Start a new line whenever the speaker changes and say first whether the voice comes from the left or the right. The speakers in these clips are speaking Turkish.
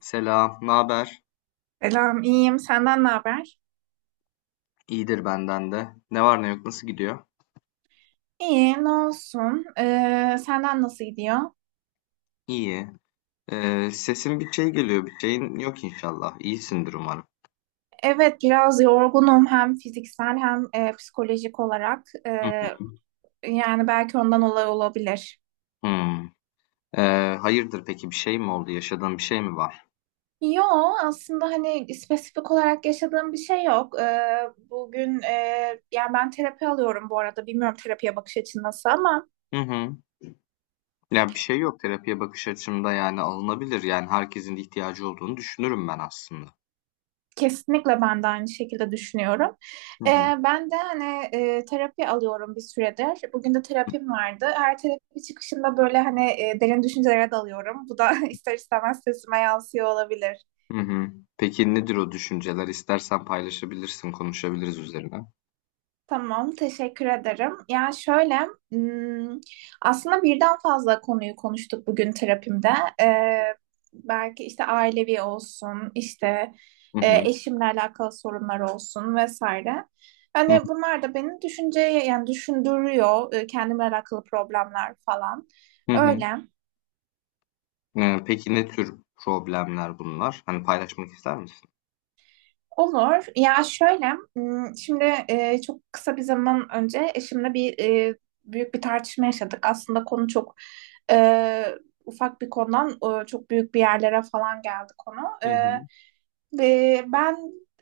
left: Selam, ne haber?
right: Selam, iyiyim. Senden ne haber?
left: İyidir benden de. Ne var ne yok, nasıl gidiyor?
right: İyiyim, ne olsun? Senden nasıl gidiyor?
left: İyi. Sesin bir şey geliyor, bir şeyin yok inşallah. İyisindir umarım.
right: Evet, biraz yorgunum hem fiziksel hem psikolojik olarak.
left: Hı
right: Ee,
left: hı.
right: yani belki ondan olay olabilir.
left: Hmm. Hayırdır peki bir şey mi oldu? Yaşadığın bir şey mi var?
right: Yo, aslında hani spesifik olarak yaşadığım bir şey yok. Bugün yani ben terapi alıyorum bu arada. Bilmiyorum terapiye bakış açın nasıl ama.
left: Hı hı. Ya bir şey yok terapiye bakış açımda yani alınabilir. Yani herkesin de ihtiyacı olduğunu düşünürüm ben aslında.
right: Kesinlikle ben de aynı şekilde düşünüyorum.
left: Hı
right: Ee,
left: hı.
right: ben de hani terapi alıyorum bir süredir. Bugün de terapim vardı. Her terapi çıkışında böyle hani derin düşüncelere dalıyorum. Bu da ister istemez sesime yansıyor olabilir.
left: Hı hı. Peki nedir o düşünceler? İstersen paylaşabilirsin, konuşabiliriz üzerine.
right: Tamam, teşekkür ederim. Yani şöyle, hmm, aslında birden fazla konuyu konuştuk bugün terapimde. Ee, belki işte ailevi olsun, işte
left: Hı hı.
right: eşimle alakalı sorunlar olsun vesaire. Hani bunlar da beni düşünceye yani düşündürüyor, kendimle alakalı problemler falan.
left: Hı hı.
right: Öyle.
left: Hıı, peki ne tür problemler bunlar? Hani, paylaşmak ister misin?
right: Olur. Ya şöyle, şimdi çok kısa bir zaman önce eşimle bir büyük bir tartışma yaşadık. Aslında konu çok e, ufak bir konudan çok büyük bir yerlere falan geldi konu.
left: Hı
right: E,
left: hı.
right: ve ben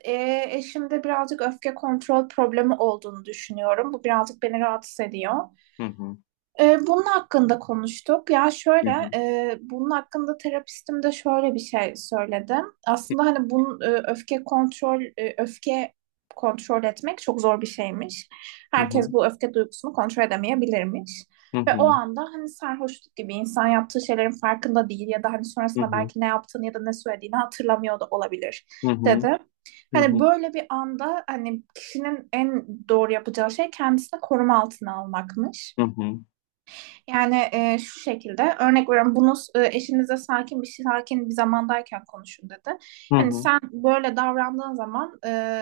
right: eşimde birazcık öfke kontrol problemi olduğunu düşünüyorum. Bu birazcık beni rahatsız ediyor.
left: Hı hı.
right: Bunun hakkında konuştuk. Ya
left: Hı
right: şöyle,
left: hı.
right: bunun hakkında terapistim de şöyle bir şey söyledim. Aslında hani bunun öfke kontrol, öfke kontrol etmek çok zor bir şeymiş.
left: Hı.
right: Herkes bu öfke duygusunu kontrol edemeyebilirmiş.
left: Hı
right: Ve o
left: hı.
right: anda hani sarhoşluk gibi insan yaptığı şeylerin farkında değil ya da hani
left: Hı
right: sonrasında
left: hı.
right: belki ne yaptığını ya da ne söylediğini hatırlamıyor da olabilir
left: Hı hı.
right: dedi.
left: Hı
right: Hani
left: hı.
right: böyle bir anda hani kişinin en doğru yapacağı şey kendisini koruma altına almakmış.
left: Hı hı.
right: Yani şu şekilde örnek veriyorum bunu eşinize sakin bir zamandayken konuşun dedi.
left: Hı
right: Hani
left: hı.
right: sen böyle davrandığın zaman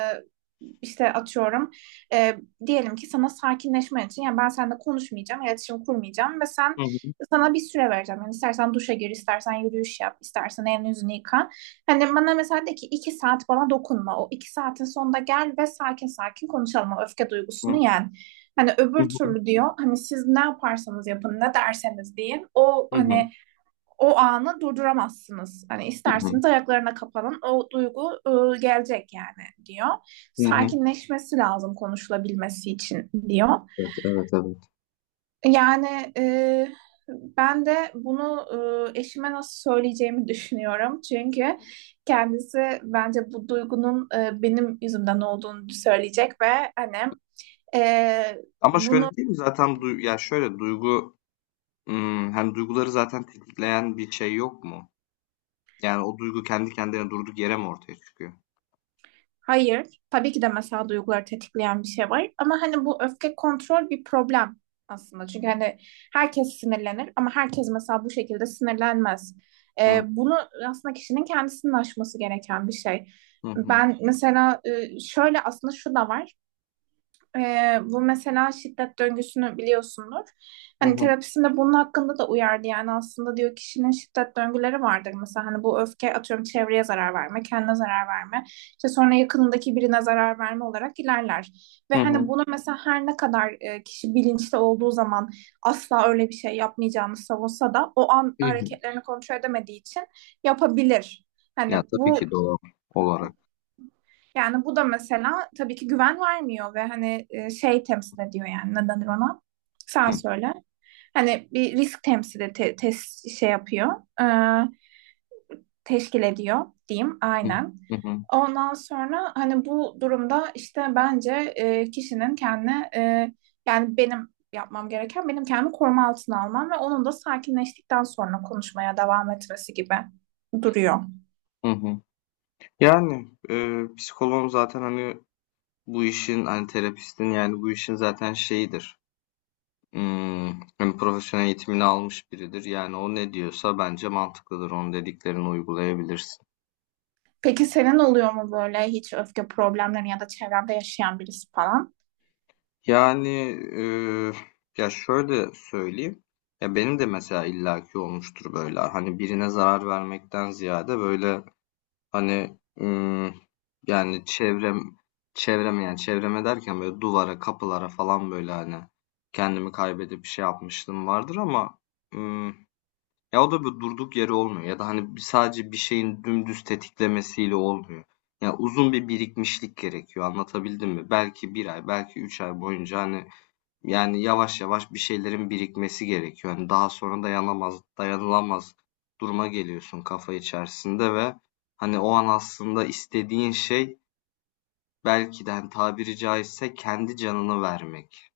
right: işte atıyorum e, diyelim ki sana sakinleşmen için yani ben seninle konuşmayacağım, iletişim kurmayacağım ve sen
left: Hı hı.
right: sana bir süre vereceğim. Yani istersen duşa gir, istersen yürüyüş yap, istersen elini yüzünü yıka. Hani bana mesela de ki iki saat bana dokunma. O iki saatin sonunda gel ve sakin sakin konuşalım. O öfke
left: Hı hı.
right: duygusunu
left: Hı.
right: yen. Hani
left: Hı
right: öbür
left: hı.
right: türlü diyor hani siz ne yaparsanız yapın ne derseniz deyin o
left: Hı hı.
right: hani o anı durduramazsınız. Hani
left: Hı hı.
right: isterseniz ayaklarına kapanın o duygu gelecek yani diyor. Sakinleşmesi lazım konuşulabilmesi için diyor.
left: Evet, evet, evet.
right: Yani ben de bunu eşime nasıl söyleyeceğimi düşünüyorum. Çünkü kendisi bence bu duygunun benim yüzümden olduğunu söyleyecek ve hani e,
left: Ama şöyle
right: bunu.
left: değil mi zaten ya, hani, duyguları zaten tetikleyen bir şey yok mu? Yani, o duygu kendi kendine durduk yere mi ortaya çıkıyor?
right: Hayır, tabii ki de mesela duyguları tetikleyen bir şey var. Ama hani bu öfke kontrol bir problem aslında. Çünkü hani herkes sinirlenir ama herkes mesela bu şekilde sinirlenmez. Bunu aslında kişinin kendisinin aşması gereken bir şey.
left: Hı hı.
right: Ben mesela şöyle aslında şu da var. Bu mesela şiddet döngüsünü biliyorsundur.
left: Hı
right: Hani
left: hı.
right: terapisinde bunun hakkında da uyardı yani aslında diyor kişinin şiddet döngüleri vardır. Mesela hani bu öfke atıyorum çevreye zarar verme, kendine zarar verme, işte sonra yakınındaki birine zarar verme olarak ilerler. Ve
left: Hı hı.
right: hani bunu mesela her ne kadar kişi bilinçli olduğu zaman asla öyle bir şey yapmayacağını savunsa da o an
left: Hı hı.
right: hareketlerini kontrol edemediği için yapabilir. Hani
left: Ya, tabii
right: bu
left: ki doğal olarak.
right: yani bu da mesela tabii ki güven vermiyor ve hani şey temsil ediyor yani ne denir ona?
left: Hı
right: Sen söyle. Hani bir risk temsil et, şey yapıyor. Ee, teşkil ediyor diyeyim
left: hı.
right: aynen.
left: Hı hı.
right: Ondan sonra hani bu durumda işte bence kişinin kendine yani benim yapmam gereken benim kendimi koruma altına almam ve onun da sakinleştikten sonra konuşmaya devam etmesi gibi duruyor.
left: Hı hı. Yani, psikoloğun zaten, hani, bu işin, hani, terapistin, yani, bu işin zaten şeyidir, hani, profesyonel eğitimini almış biridir. Yani, o ne diyorsa bence mantıklıdır. Onun dediklerini uygulayabilirsin.
right: Peki senin oluyor mu böyle hiç öfke problemleri ya da çevrende yaşayan birisi falan?
left: Yani, eee, ya, şöyle söyleyeyim, ya, benim de mesela illaki olmuştur böyle, hani, birine zarar vermekten ziyade, böyle, hani yani çevreme yani çevreme derken böyle duvara, kapılara falan böyle hani kendimi kaybedip bir şey yapmışlığım vardır ama ım, ya o da bir durduk yeri olmuyor ya da hani sadece bir şeyin dümdüz tetiklemesiyle olmuyor. Ya uzun bir birikmişlik gerekiyor. Anlatabildim mi? Belki bir ay, belki 3 ay boyunca hani yani yavaş yavaş bir şeylerin birikmesi gerekiyor. Yani daha sonra dayanamaz, dayanılamaz duruma geliyorsun kafa içerisinde ve hani o an aslında istediğin şey belki de hani tabiri caizse kendi canını vermek.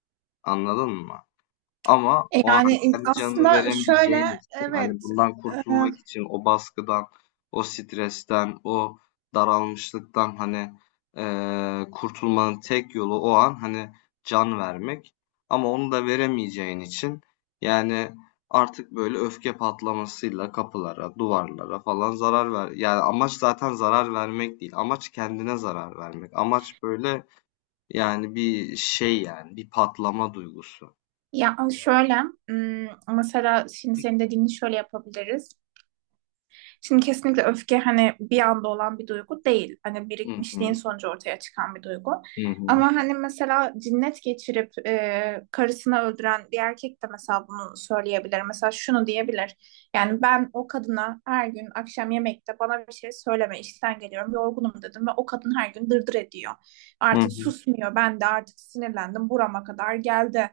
left: Anladın mı? Ama
right: E,
left: o
right: Yani
left: an kendi canını
right: aslında şöyle
left: veremeyeceğin için hani
right: evet
left: bundan
right: e,
left: kurtulmak için o baskıdan, o stresten, o daralmışlıktan hani kurtulmanın tek yolu o an hani can vermek. Ama onu da veremeyeceğin için yani artık böyle öfke patlamasıyla kapılara, duvarlara falan zarar ver. Yani amaç zaten zarar vermek değil. Amaç kendine zarar vermek. Amaç böyle yani bir şey yani bir patlama duygusu.
right: ya şöyle mesela şimdi senin dediğini şöyle yapabiliriz. Şimdi kesinlikle öfke hani bir anda olan bir duygu değil. Hani
left: Hı
right: birikmişliğin
left: hı.
right: sonucu ortaya çıkan bir duygu.
left: Hı hı.
right: Ama hani mesela cinnet geçirip karısını öldüren bir erkek de mesela bunu söyleyebilir. Mesela şunu diyebilir. Yani ben o kadına her gün akşam yemekte bana bir şey söyleme işten geliyorum yorgunum dedim ve o kadın her gün dırdır ediyor.
left: Hı
right: Artık
left: hı.
right: susmuyor ben de artık sinirlendim burama kadar geldi.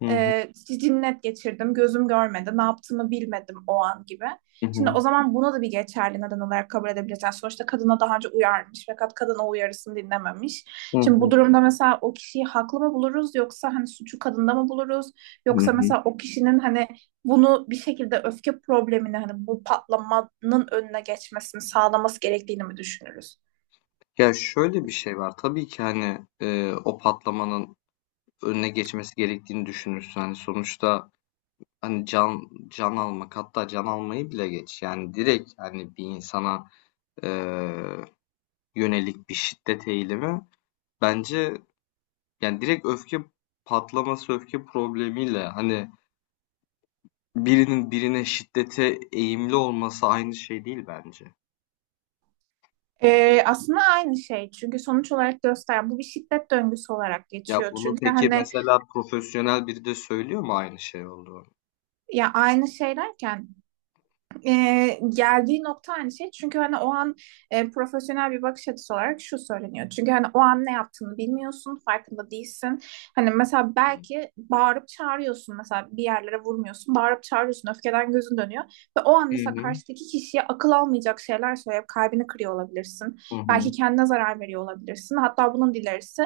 left: Hı hı.
right: E, cinnet geçirdim gözüm görmedi ne yaptığımı bilmedim o an gibi.
left: Hı
right: Şimdi
left: hı.
right: o zaman buna da bir geçerli neden olarak kabul edebileceğiz. Sonuçta kadına daha önce uyarmış fakat kadın o uyarısını dinlememiş.
left: Hı
right: Şimdi bu
left: hı.
right: durumda mesela o kişiyi haklı mı buluruz yoksa hani suçu kadında mı buluruz?
left: Hı
right: Yoksa
left: hı.
right: mesela o kişinin hani bunu bir şekilde öfke problemini hani bu patlamanın önüne geçmesini sağlaması gerektiğini mi düşünürüz?
left: Ya, şöyle bir şey var. Tabii ki, hani, o patlamanın önüne geçmesi gerektiğini düşünürsün. Hani, sonuçta, hani, can almak, hatta can almayı bile geç, yani, direkt, hani, bir insana, eee, yönelik bir şiddet eğilimi bence, yani, direkt öfke patlaması, öfke problemiyle, hani, birinin birine şiddete eğimli olması aynı şey değil bence.
right: Aslında aynı şey çünkü sonuç olarak gösteren bu bir şiddet döngüsü olarak
left: Ya
right: geçiyor.
left: bunu
right: Çünkü
left: peki
right: hani
left: mesela profesyonel biri de söylüyor mu aynı şey olduğunu?
right: ya aynı şeylerken e, geldiği nokta aynı şey. Çünkü hani o an profesyonel bir bakış açısı olarak şu söyleniyor. Çünkü hani o an ne yaptığını bilmiyorsun, farkında değilsin. Hani mesela
left: Hı
right: belki bağırıp çağırıyorsun mesela bir yerlere vurmuyorsun, bağırıp çağırıyorsun, öfkeden gözün dönüyor. Ve o an mesela
left: hı.
right: karşıdaki kişiye akıl almayacak şeyler söyleyip kalbini kırıyor olabilirsin.
left: Hı
right: Belki
left: hı.
right: kendine zarar veriyor olabilirsin. Hatta bunun dilerisi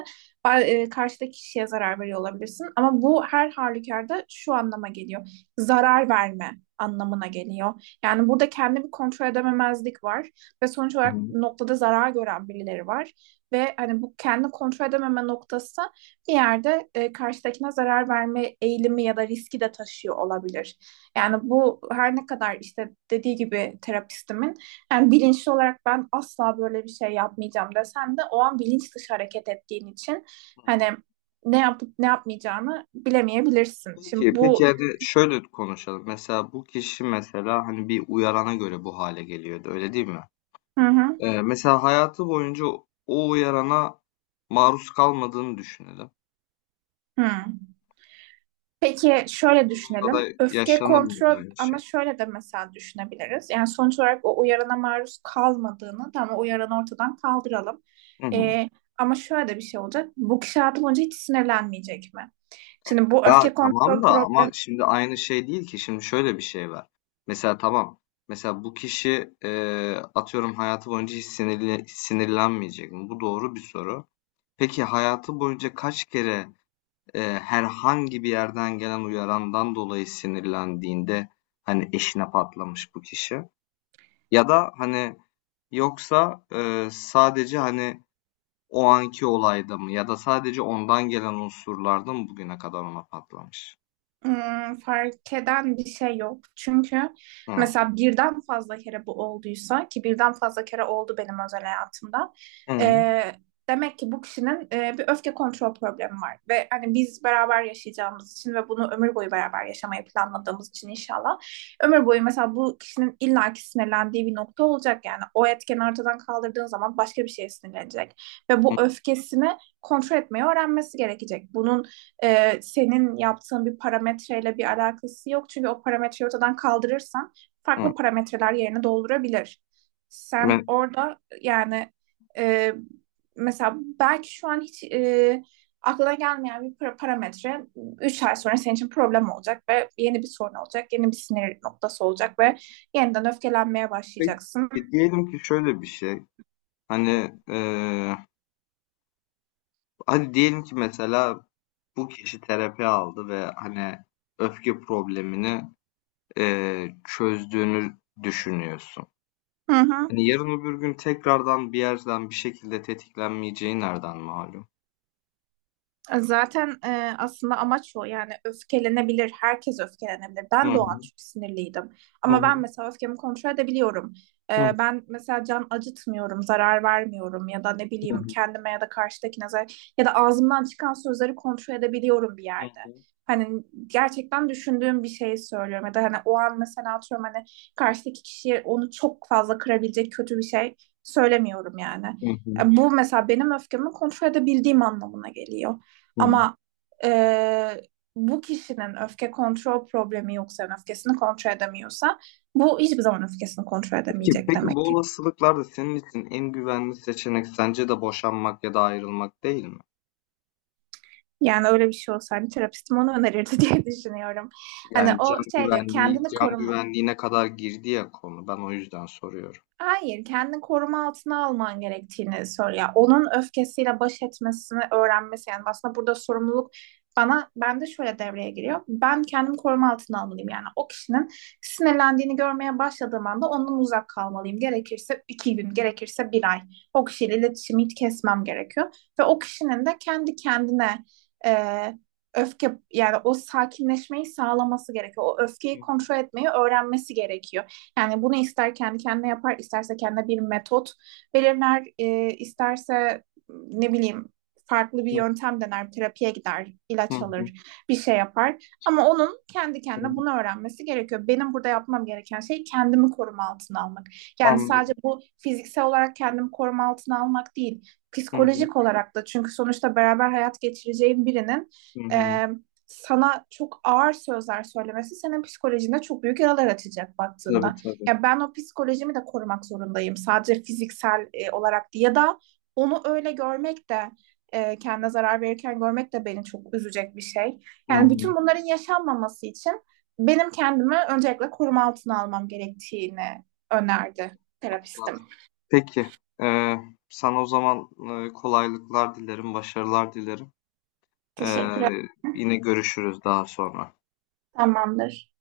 right: karşıdaki kişiye zarar veriyor olabilirsin. Ama bu her halükarda şu anlama geliyor. Zarar verme anlamına geliyor. Yani burada kendimi kontrol edememezlik var ve sonuç
left: Hı
right: olarak
left: hı.
right: noktada zarar gören birileri var ve hani bu kendi kontrol edememe noktası bir yerde karşıdakine zarar verme eğilimi ya da riski de taşıyor olabilir. Yani bu her ne kadar işte dediği gibi terapistimin yani bilinçli olarak ben asla böyle bir şey yapmayacağım desem de o an bilinç dışı hareket ettiğin için
left: Hı
right: hani
left: hı.
right: ne yapıp ne yapmayacağını bilemeyebilirsin. Şimdi
left: Peki,
right: bu
left: peki, hadi şöyle konuşalım. Mesela bu kişi mesela hani bir uyarana göre bu hale geliyordu, öyle değil mi?
right: hı hı,
left: Mesela hayatı boyunca o uyarana maruz kalmadığını düşünelim.
right: hı. Peki
left: Bu
right: şöyle
left: durumda
right: düşünelim.
left: da
right: Öfke
left: yaşanır mıydı
right: kontrol
left: aynı
right: ama
left: şey?
right: şöyle de mesela düşünebiliriz. Yani sonuç olarak o uyarana maruz kalmadığını tamam o uyaranı ortadan kaldıralım. Ee, ama şöyle de bir şey olacak. Bu kişi hayatı boyunca hiç sinirlenmeyecek mi? Şimdi bu
left: Ya
right: öfke
left: tamam
right: kontrol
left: da ama
right: problemi.
left: şimdi aynı şey değil ki. Şimdi şöyle bir şey var. Mesela tamam. Mesela bu kişi atıyorum hayatı boyunca hiç sinirlenmeyecek mi? Bu doğru bir soru. Peki hayatı boyunca kaç kere herhangi bir yerden gelen uyarandan dolayı sinirlendiğinde hani eşine patlamış bu kişi? Ya da hani yoksa sadece hani o anki olayda mı? Ya da sadece ondan gelen unsurlarda mı bugüne kadar ona patlamış?
right: Fark eden bir şey yok. Çünkü
left: Hı.
right: mesela birden fazla kere bu olduysa ki birden fazla kere oldu benim özel hayatımda. e,
left: Hı,
right: demek ki bu kişinin bir öfke kontrol problemi var. Ve hani biz beraber yaşayacağımız için ve bunu ömür boyu beraber yaşamayı planladığımız için inşallah ömür boyu mesela bu kişinin illaki sinirlendiği bir nokta olacak. Yani o etkeni ortadan kaldırdığın zaman başka bir şeye sinirlenecek. Ve
left: hı,
right: bu öfkesini kontrol etmeyi öğrenmesi gerekecek. Bunun senin yaptığın bir parametreyle bir alakası yok. Çünkü o parametreyi ortadan kaldırırsan
left: hı.
right: farklı parametreler yerini doldurabilir. Sen
left: Ben,
right: orada yani e, mesela belki şu an hiç aklına gelmeyen bir parametre 3 ay sonra senin için problem olacak ve yeni bir sorun olacak, yeni bir sinir noktası olacak ve yeniden öfkelenmeye başlayacaksın.
left: peki, diyelim ki şöyle bir şey. Hani hadi diyelim ki mesela bu kişi terapi aldı ve hani öfke problemini çözdüğünü düşünüyorsun.
right: Hı hı.
left: Hani yarın öbür gün tekrardan bir yerden bir şekilde tetiklenmeyeceği nereden malum?
right: Zaten aslında amaç o yani öfkelenebilir, herkes öfkelenebilir.
left: Hı
right: Ben de
left: hı,
right: o an çok sinirliydim.
left: hı
right: Ama
left: hı,
right: ben mesela öfkemi kontrol edebiliyorum. Ben mesela can acıtmıyorum, zarar vermiyorum ya da ne
left: hı
right: bileyim
left: hı,
right: kendime ya da karşıdakine ya da ağzımdan çıkan sözleri kontrol edebiliyorum bir
left: hı
right: yerde.
left: hı,
right: Hani gerçekten düşündüğüm bir şeyi söylüyorum ya da hani o an mesela atıyorum hani karşıdaki kişiye onu çok fazla kırabilecek kötü bir şey söylemiyorum yani.
left: hı hı,
right: Bu mesela benim öfkemi kontrol edebildiğim anlamına geliyor.
left: hı hı.
right: Ama e, bu kişinin öfke kontrol problemi yoksa, yani öfkesini kontrol edemiyorsa bu hiçbir zaman öfkesini kontrol
left: Peki,
right: edemeyecek
left: peki,
right: demek
left: bu
right: ki.
left: olasılıklarda senin için en güvenli seçenek sence de boşanmak ya da ayrılmak değil mi?
right: Yani öyle bir şey olsaydı terapistim onu önerirdi diye düşünüyorum. Hani
left: Yani
right: o şey diyor kendini
left: can
right: koruma,
left: güvenliğine kadar girdi ya konu. Ben o yüzden soruyorum.
right: hayır, kendini koruma altına alman gerektiğini söylüyor. Onun öfkesiyle baş etmesini öğrenmesi yani aslında burada sorumluluk bana ben de şöyle devreye giriyor. Ben kendimi koruma altına almalıyım yani o kişinin sinirlendiğini görmeye başladığım anda ondan uzak kalmalıyım. Gerekirse iki gün, gerekirse bir ay o kişiyle iletişimi hiç kesmem gerekiyor ve o kişinin de kendi kendine e, öfke yani o sakinleşmeyi sağlaması gerekiyor. O öfkeyi
left: Hı
right: kontrol etmeyi öğrenmesi gerekiyor. Yani bunu ister kendi kendine yapar, isterse kendine bir metot belirler, isterse ne bileyim farklı bir
left: hı,
right: yöntem dener, terapiye gider,
left: hı
right: ilaç
left: hı.
right: alır, bir şey yapar. Ama onun kendi
left: Hı.
right: kendine bunu öğrenmesi gerekiyor. Benim burada yapmam gereken şey kendimi koruma altına almak. Yani sadece
left: Anladım.
right: bu fiziksel olarak kendimi koruma altına almak değil,
left: Hı hı,
right: psikolojik olarak da çünkü sonuçta beraber hayat geçireceğin birinin
left: hı hı.
right: e, sana çok ağır sözler söylemesi senin psikolojinde çok büyük yaralar açacak
left: Tabii,
right: baktığında.
left: tabii.
right: Ya ben o psikolojimi de korumak zorundayım. Sadece fiziksel olarak değil. Ya da onu öyle görmek de kendine zarar verirken görmek de beni çok üzecek bir şey.
left: Hı
right: Yani
left: hı.
right: bütün bunların yaşanmaması için benim kendimi öncelikle koruma altına almam gerektiğini önerdi terapistim.
left: Anladım. Peki. Ee, Sana o zaman kolaylıklar dilerim, başarılar dilerim. Ee,
right: Teşekkür ederim.
left: Yine görüşürüz daha sonra.
right: Tamamdır.